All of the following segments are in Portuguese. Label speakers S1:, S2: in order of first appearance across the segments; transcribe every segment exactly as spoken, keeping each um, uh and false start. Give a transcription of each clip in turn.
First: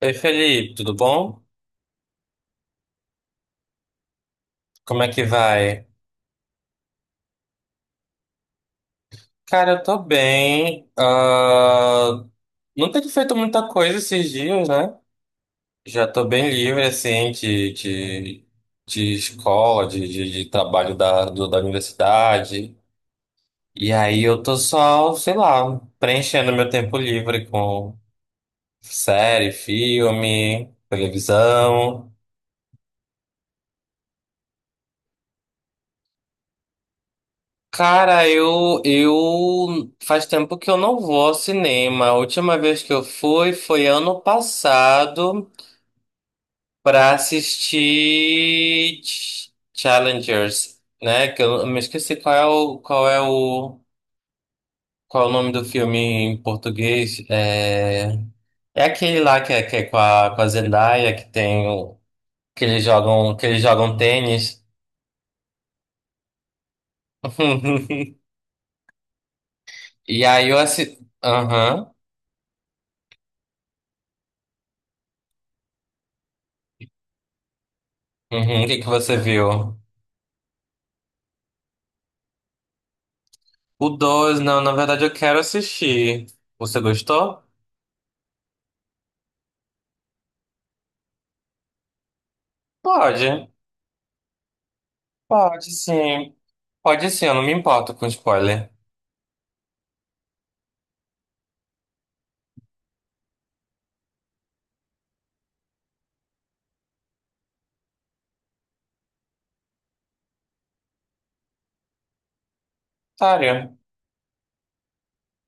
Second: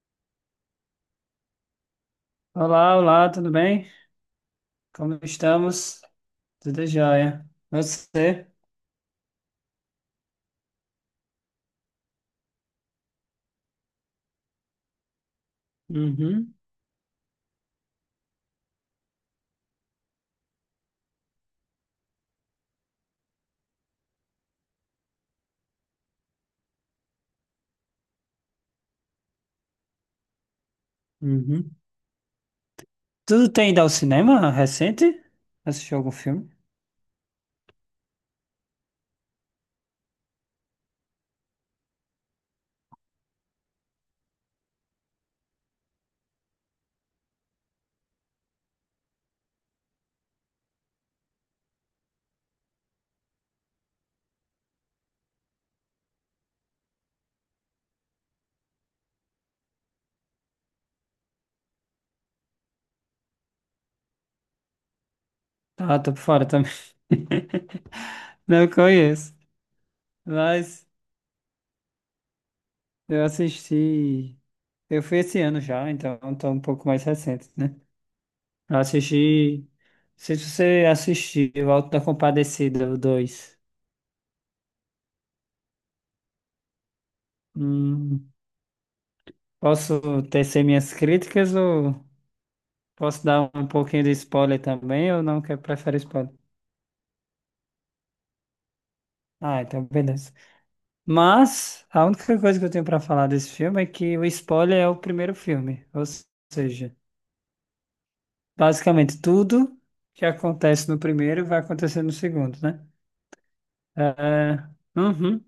S1: Ei, Felipe, tudo bom?
S2: Olá, olá, tudo bem?
S1: Como é
S2: Como
S1: que vai?
S2: estamos? Tudo jóia. Você?
S1: Cara, eu tô bem. Ah, não tenho feito muita coisa esses dias, né? Já tô bem
S2: Uhum,
S1: livre, assim, de, de, de escola, de, de, de trabalho da, do- da universidade. E aí eu tô só, sei lá, preenchendo meu tempo livre com série, filme,
S2: uhum.
S1: televisão.
S2: Tudo tem ido ao cinema recente? Assistiu algum filme?
S1: Cara, eu, eu faz tempo que eu não vou ao cinema. A última vez que eu fui foi ano passado pra assistir Ch- Challengers, né? Que eu eu me esqueci qual é o qual é o qual é o nome do filme em português. É, é aquele lá que é, que é com a, com a Zendaya que tem o, que eles jogam que eles jogam tênis.
S2: Ah, tô por fora também. Não conheço,
S1: E aí eu
S2: mas
S1: assisti. Aham.
S2: eu assisti. Eu fui esse ano já, então tô um pouco mais recente, né?
S1: Uhum. O que
S2: Eu
S1: que você
S2: assisti. Não
S1: viu?
S2: sei se você assistiu Auto da Compadecida, o dois.
S1: O dois não, na verdade eu quero assistir. Você gostou?
S2: Hum, Posso tecer minhas críticas ou. Posso
S1: Pode,
S2: dar um pouquinho de spoiler também ou não quer
S1: pode
S2: prefere spoiler?
S1: sim. Pode sim, eu não me importo com spoiler.
S2: Ah, então beleza. Mas a única coisa que eu tenho pra falar desse filme é que o spoiler é o primeiro filme, ou seja, basicamente tudo que acontece no primeiro vai acontecer no segundo, né?
S1: Sério.
S2: É, uhum.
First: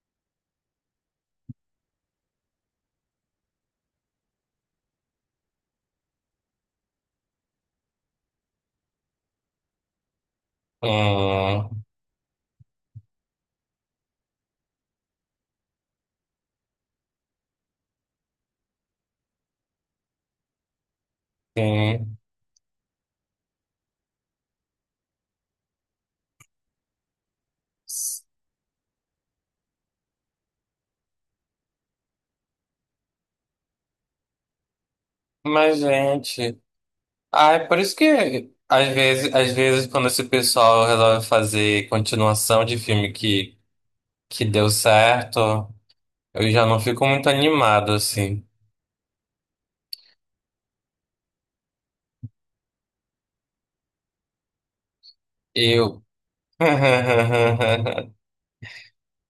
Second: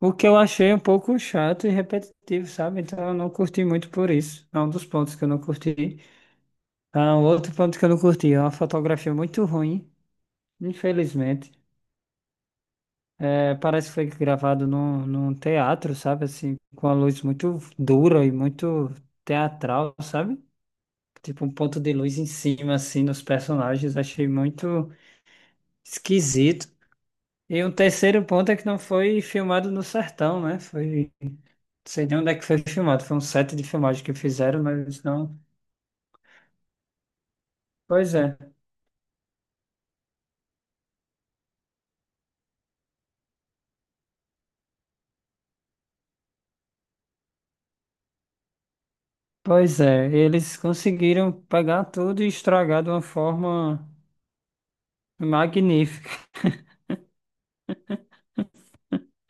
S2: O que eu achei um pouco chato e repetitivo, sabe? Então eu não curti muito por isso. É um dos pontos que eu não curti. Ah, um outro ponto que eu não curti é uma fotografia muito ruim, infelizmente.
S1: Hum,
S2: É, parece que foi gravado num, num teatro, sabe? Assim, com a luz muito dura e muito teatral, sabe? Tipo um ponto de
S1: sim.
S2: luz em cima, assim, nos personagens. Achei muito esquisito. E um terceiro ponto é que não foi filmado no sertão, né? Foi, não sei nem onde é que foi filmado. Foi um set de filmagem que fizeram, mas não.
S1: Mas, gente. Ah, é por isso
S2: Pois é,
S1: que às vezes, às vezes quando esse pessoal resolve fazer continuação de filme que, que deu certo, eu já não fico muito animado, assim.
S2: pois é. Eles conseguiram pegar tudo e estragar de uma forma
S1: Eu.
S2: magnífica.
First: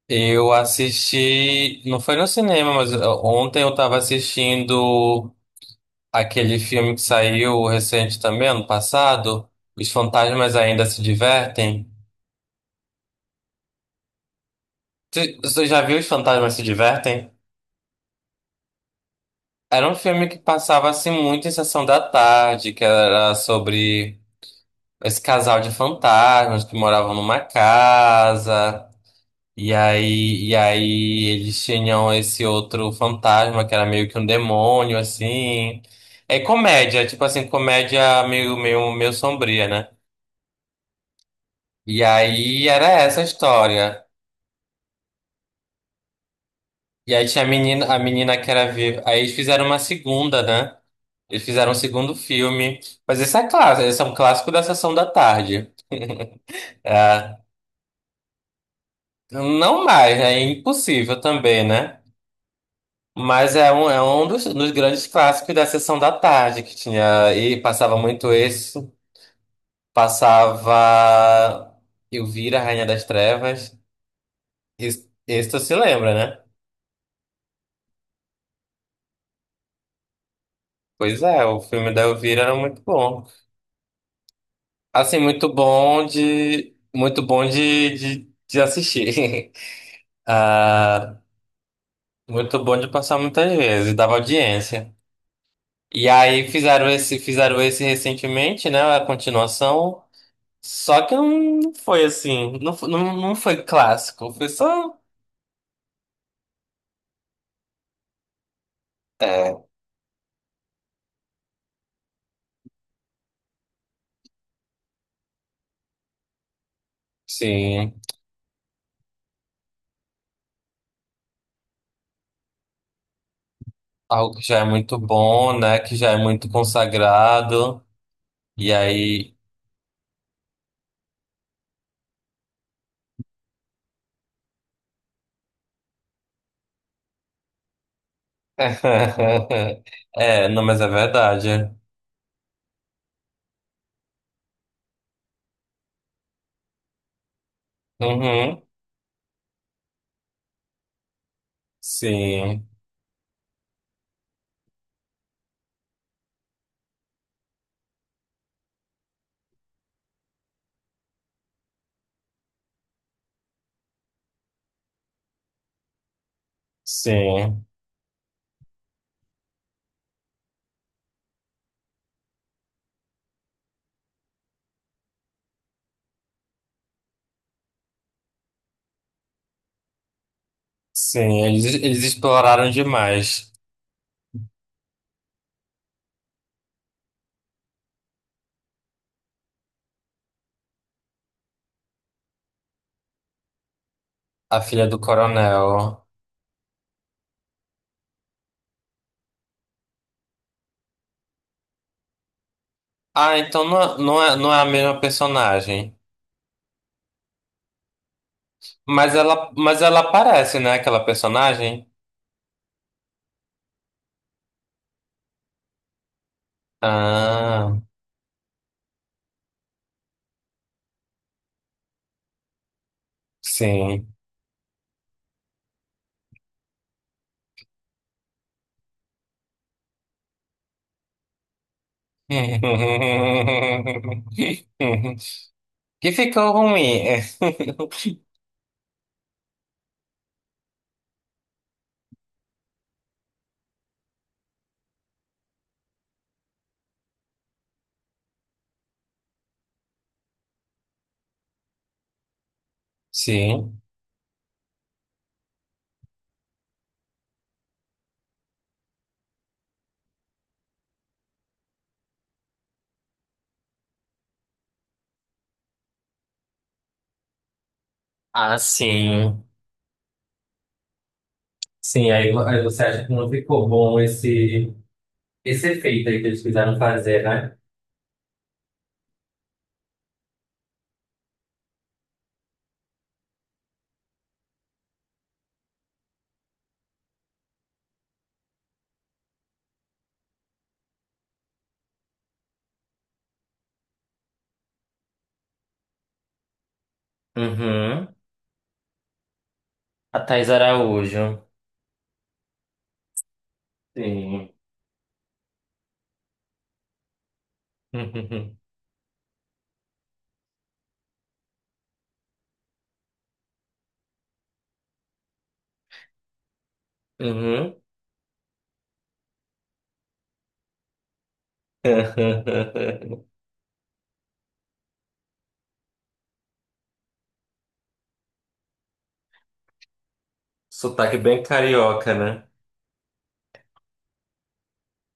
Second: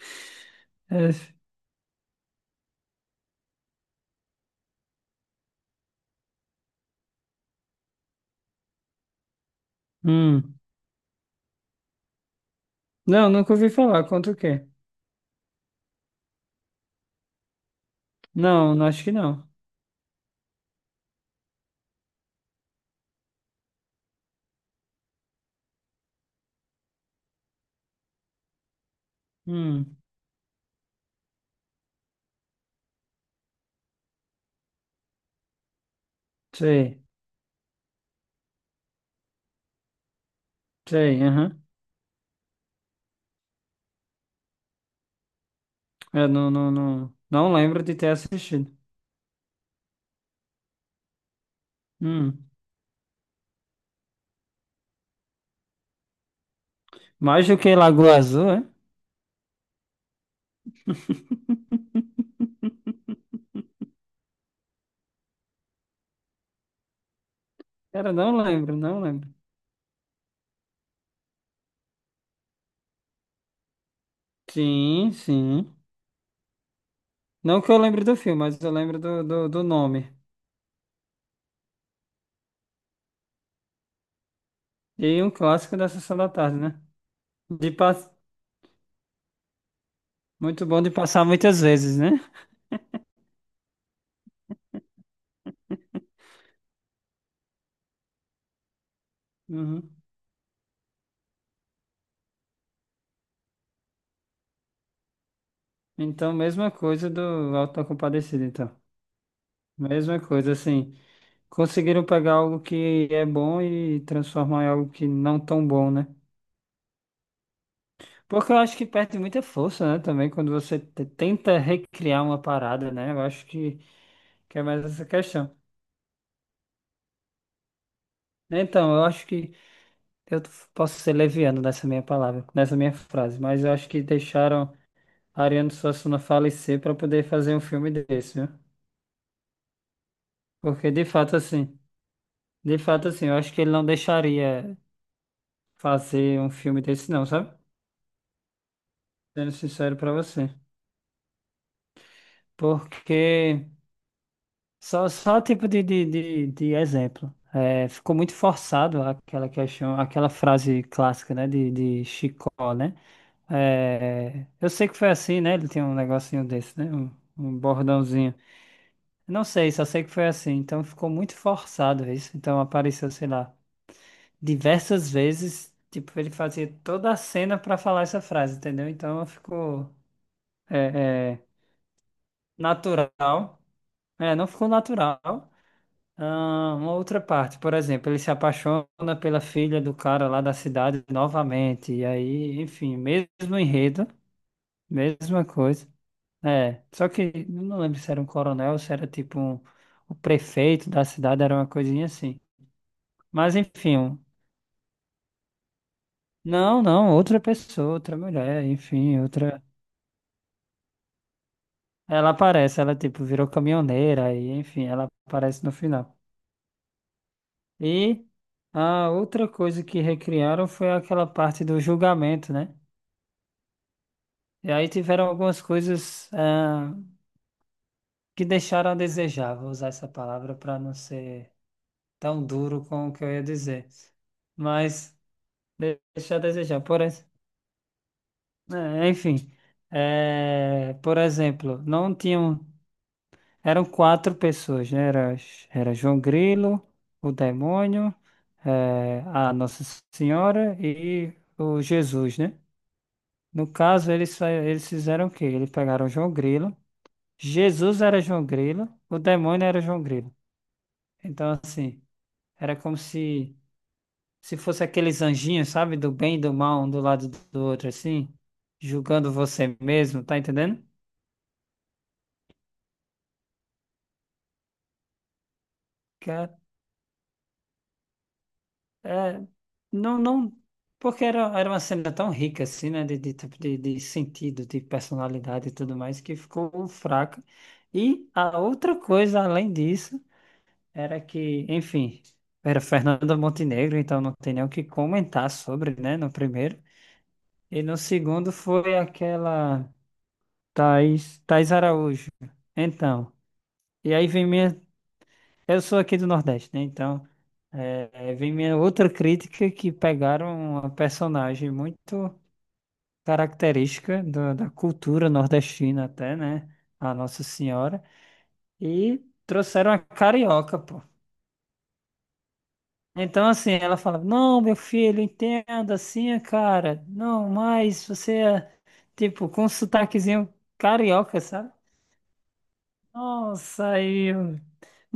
S1: Eu
S2: É.
S1: assisti, não foi no cinema, mas ó, ontem eu tava assistindo aquele filme que saiu recente também, ano passado, Os Fantasmas
S2: Hum.
S1: Ainda Se Divertem.
S2: Não, nunca ouvi falar. Conta o quê?
S1: Tu- Você já viu Os Fantasmas Se Divertem?
S2: Não, não acho que não.
S1: Era um filme que passava assim muito em sessão da tarde, que era sobre esse casal de fantasmas que moravam numa casa. E
S2: Hum,
S1: aí, e aí eles tinham esse outro fantasma que era meio que um demônio, assim. É
S2: Sei,
S1: comédia, tipo assim, comédia meio, meio, meio sombria, né?
S2: sei, aham.
S1: E aí era essa a história.
S2: Eu não, não, não,
S1: E aí tinha a
S2: não lembro de
S1: menina, a
S2: ter
S1: menina que era
S2: assistido.
S1: viva. Aí eles fizeram uma segunda, né? Eles fizeram um segundo
S2: Hum,
S1: filme. Mas esse é clássico, esse é um clássico da sessão da tarde. É,
S2: Mais do que Lagoa Azul, é?
S1: não mais, né? É impossível também, né? Mas é um, é um dos, dos grandes clássicos da sessão da tarde que tinha. E passava
S2: Cara,
S1: muito
S2: não lembro,
S1: isso.
S2: não lembro.
S1: Passava Elvira, Rainha das Trevas. Isso,
S2: Sim,
S1: isso tu se
S2: sim.
S1: lembra, né?
S2: Não que eu lembre do filme, mas eu lembro do, do, do nome.
S1: Pois é, o filme da Elvira era muito bom. Assim,
S2: E um
S1: muito
S2: clássico da
S1: bom
S2: Sessão da Tarde,
S1: de.
S2: né?
S1: Muito bom
S2: De
S1: de,
S2: pass...
S1: de, de assistir.
S2: Muito bom de
S1: Ah,
S2: passar muitas vezes, né?
S1: muito bom de passar muitas vezes, dava audiência. E aí fizeram esse, fizeram esse recentemente, né? A
S2: Uhum.
S1: continuação. Só que não foi assim, não, fo- não, não foi clássico, foi só,
S2: Então, mesma coisa do Auto da Compadecida, então. Mesma coisa, assim. Conseguiram pegar algo que é bom e transformar em algo que não tão bom, né?
S1: sim,
S2: Porque eu acho que perde muita força, né? Também quando você te- tenta recriar uma parada, né? Eu acho que,
S1: algo que
S2: que
S1: já
S2: é
S1: é
S2: mais
S1: muito
S2: essa questão.
S1: bom, né? Que já é muito consagrado. E
S2: Então, eu acho
S1: aí.
S2: que eu t- posso ser leviano nessa minha palavra, nessa minha frase, mas eu acho que deixaram Ariano Suassuna falecer para poder fazer um filme desse, viu?
S1: É, não, mas é
S2: Porque de fato,
S1: verdade.
S2: assim, de fato, assim, eu acho que ele não deixaria fazer um filme desse, não, sabe?
S1: Uhum.
S2: Sendo sincero pra você.
S1: Sim,
S2: Porque só, só tipo de, de, de, de exemplo. É, ficou muito forçado aquela questão, aquela frase clássica, né, de, de Chicó, né? É, eu sei que foi assim, né? Ele tem um negocinho desse, né? Um, um
S1: sim,
S2: bordãozinho. Não sei, só sei que foi assim. Então ficou muito forçado isso. Então apareceu, sei lá, diversas vezes. Tipo, ele fazia toda a cena pra falar essa frase, entendeu? Então ficou é, é,
S1: sim. Eles, eles exploraram demais
S2: natural. É, não ficou natural. Ah, uma outra parte, por exemplo, ele se apaixona pela filha do cara lá da cidade novamente, e aí, enfim, mesmo enredo,
S1: a filha do
S2: mesma coisa.
S1: coronel.
S2: É, só que não lembro se era um coronel, ou se era tipo um, o prefeito da cidade, era uma coisinha assim.
S1: Ah,
S2: Mas
S1: então não,
S2: enfim,
S1: é-
S2: um-
S1: não é, não é a mesma personagem.
S2: não, não, outra pessoa, outra mulher,
S1: Mas
S2: enfim,
S1: ela,
S2: outra.
S1: mas ela aparece, né? Aquela personagem.
S2: Ela aparece, ela tipo virou caminhoneira, e enfim, ela aparece no final.
S1: Ah,
S2: E a outra coisa que recriaram foi aquela parte do julgamento, né?
S1: sim.
S2: E aí tiveram algumas coisas, ah, que deixaram a desejar, vou usar essa palavra para não ser
S1: que
S2: tão duro com o que eu ia dizer. Mas de- deixar a
S1: ficou
S2: desejar.
S1: ruim.
S2: Por,
S1: É.
S2: ex- é, enfim, é, por exemplo, não tinham. Eram quatro pessoas, né? Era, era João Grilo, o demônio, é, a Nossa Senhora e o Jesus, né? No
S1: Sim.
S2: caso, eles, fa- eles fizeram o quê? Eles pegaram o João Grilo. Jesus era João Grilo, o demônio era João Grilo. Então, assim, era como se se fosse aqueles anjinhos, sabe? Do bem e do mal, um do lado do outro, assim,
S1: Ah,
S2: julgando
S1: sim.
S2: você mesmo, tá entendendo?
S1: Sim, aí, vo- aí você acha que não ficou bom esse, esse efeito aí que
S2: Que
S1: eles
S2: é,
S1: quiseram fazer, né?
S2: é, não, não, porque era, era uma cena tão rica, assim, né? De, de, tipo de, de sentido, de personalidade e tudo mais, que ficou fraca. E a outra coisa, além disso. Era que, enfim, era Fernanda Montenegro, então não tem nem o que comentar sobre, né, no primeiro. E no
S1: Uhum.
S2: segundo foi aquela
S1: A Thais Araújo.
S2: Thais, Thais Araújo. Então, e aí vem
S1: Sim.
S2: minha. Eu sou aqui do Nordeste, né? Então, é, é, vem
S1: Uhum.
S2: minha outra crítica que pegaram uma personagem muito característica do- da cultura nordestina, até, né? A Nossa
S1: Uhum.
S2: Senhora, e trouxeram a carioca, pô. Então, assim, ela fala: Não, meu filho, entenda, assim, é cara. Não, mas você é, tipo, com um sotaquezinho
S1: Sotaque
S2: carioca,
S1: bem
S2: sabe?
S1: carioca, né?
S2: Nossa, aí eu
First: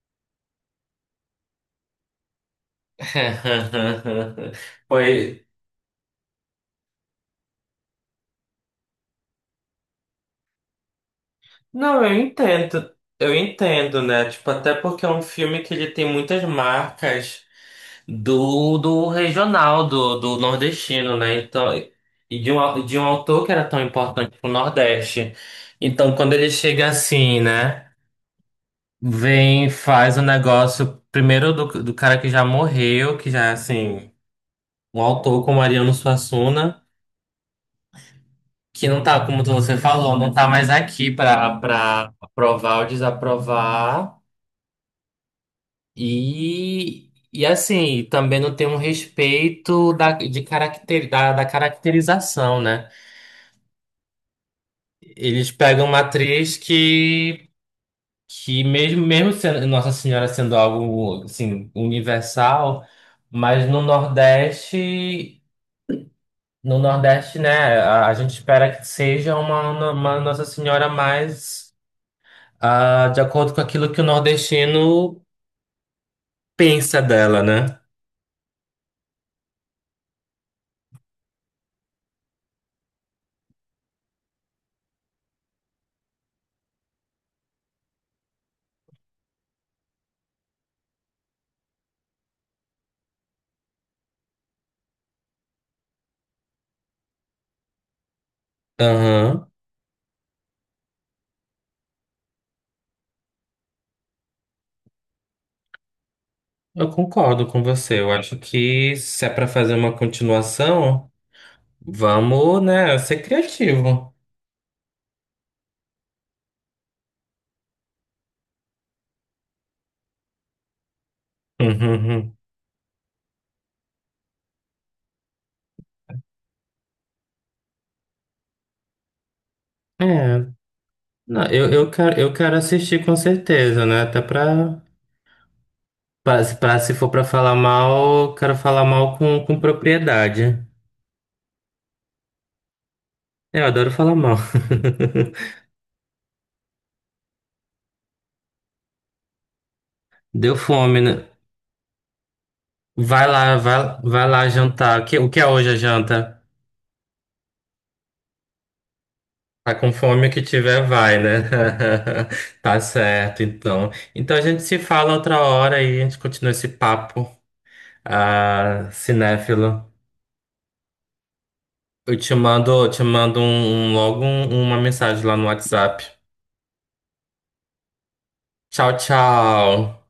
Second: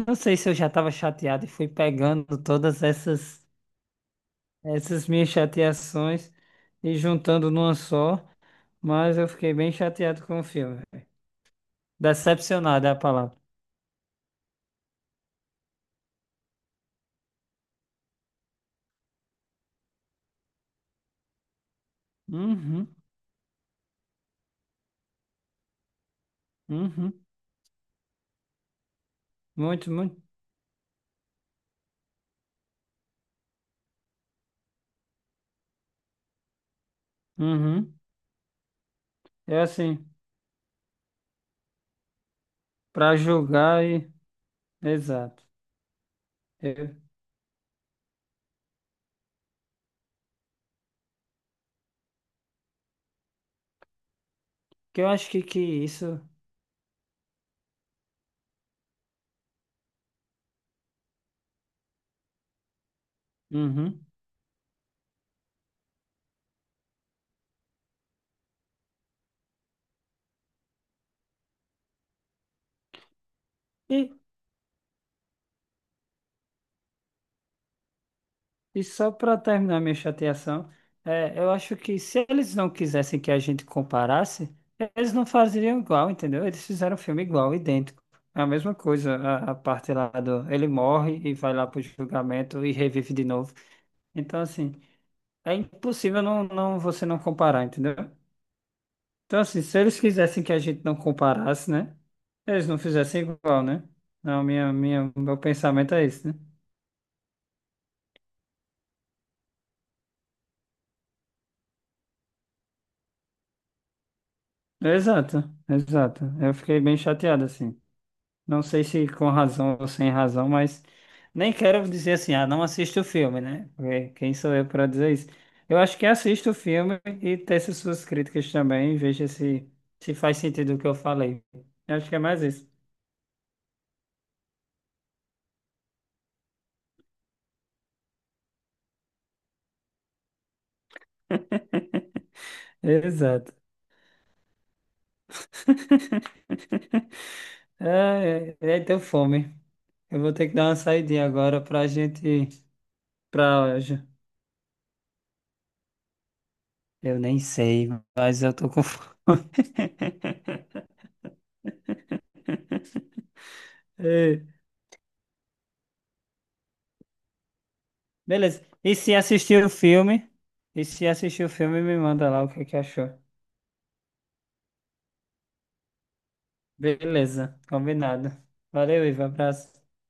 S2: não sei se eu já estava chateado e fui pegando todas essas, essas minhas
S1: Foi.
S2: chateações e juntando numa só, mas eu fiquei bem chateado com o filme.
S1: Não, eu
S2: Decepcionado é
S1: entendo.
S2: a
S1: Eu
S2: palavra.
S1: entendo, né? Tipo, até porque é um filme que ele tem muitas marcas do, do regional, do, do nordestino, né? Então, e de um, au-
S2: Uhum,
S1: de um autor que era tão importante pro Nordeste. Então, quando ele chega
S2: uhum,
S1: assim, né? Vem,
S2: muito,
S1: faz
S2: muito.
S1: o negócio primeiro do, do cara que já morreu, que já, é, assim, um autor como Ariano Suassuna,
S2: Uhum.
S1: que não tá, como
S2: É
S1: você
S2: assim,
S1: falou, não tá mais aqui pra, pra aprovar ou
S2: pra julgar e.
S1: desaprovar.
S2: Exato.
S1: E, e assim, também não tem um respeito da, de caracter, da, da caracterização, né?
S2: Que eu acho que,
S1: Eles
S2: que
S1: pegam uma
S2: isso.
S1: atriz que, que mesmo, mesmo sendo Nossa Senhora sendo algo assim, universal, mas no
S2: Uhum.
S1: Nordeste, no Nordeste, né, a, a gente espera que seja uma, uma Nossa Senhora mais ah, de acordo com aquilo que o
S2: E,
S1: nordestino pensa dela, né?
S2: e só para terminar minha chateação, é, eu acho que se eles não quisessem que a gente comparasse, eles não faziam igual, entendeu? Eles fizeram um filme igual, idêntico. É a mesma coisa, a, a parte lá do. Ele morre e vai lá pro julgamento e revive de novo. Então, assim, é impossível não, não, você não comparar, entendeu? Então,
S1: Aham.
S2: assim, se eles quisessem que a gente não comparasse, né? Eles não fizessem igual, né? Não, minha, minha, meu pensamento é esse, né?
S1: Eu concordo com você. Eu acho que se é para fazer uma continuação, vamos, né, ser criativo.
S2: Exato, exato. Eu fiquei bem chateado, assim. Não sei se com razão ou sem razão, mas nem quero dizer assim,
S1: Uhum.
S2: ah, não assiste o filme, né? Porque quem sou eu para dizer isso? Eu acho que assista o filme e teça suas críticas também, veja se, se faz
S1: É,
S2: sentido o que eu falei.
S1: não, eu, eu
S2: Eu acho que é
S1: quero, eu
S2: mais
S1: quero
S2: isso.
S1: assistir com certeza, né? Até pra, pra, se pra- se for pra falar mal, eu quero falar mal com, com propriedade.
S2: Exato.
S1: Eu adoro falar mal.
S2: Ah, é, é, deu fome. Eu vou ter que
S1: Deu
S2: dar uma
S1: fome, né?
S2: saidinha agora pra gente.
S1: Vai lá,
S2: Pra
S1: vai, vai lá jantar. O que, o que é hoje a janta?
S2: Eu nem sei, mas eu tô com fome.
S1: Tá com fome o que tiver vai, né? Tá certo, então. Então a
S2: É,
S1: gente se fala outra hora e a gente continua esse papo,
S2: beleza.
S1: ah,
S2: E se assistir o
S1: cinéfilo.
S2: filme? E se assistir o filme, me
S1: Eu
S2: manda
S1: te
S2: lá o que é que
S1: mando, te
S2: achou.
S1: mando um, um- logo um- uma mensagem lá no WhatsApp.
S2: Beleza, combinado.
S1: Tchau,
S2: Valeu, Ivo. Abraço.
S1: tchau.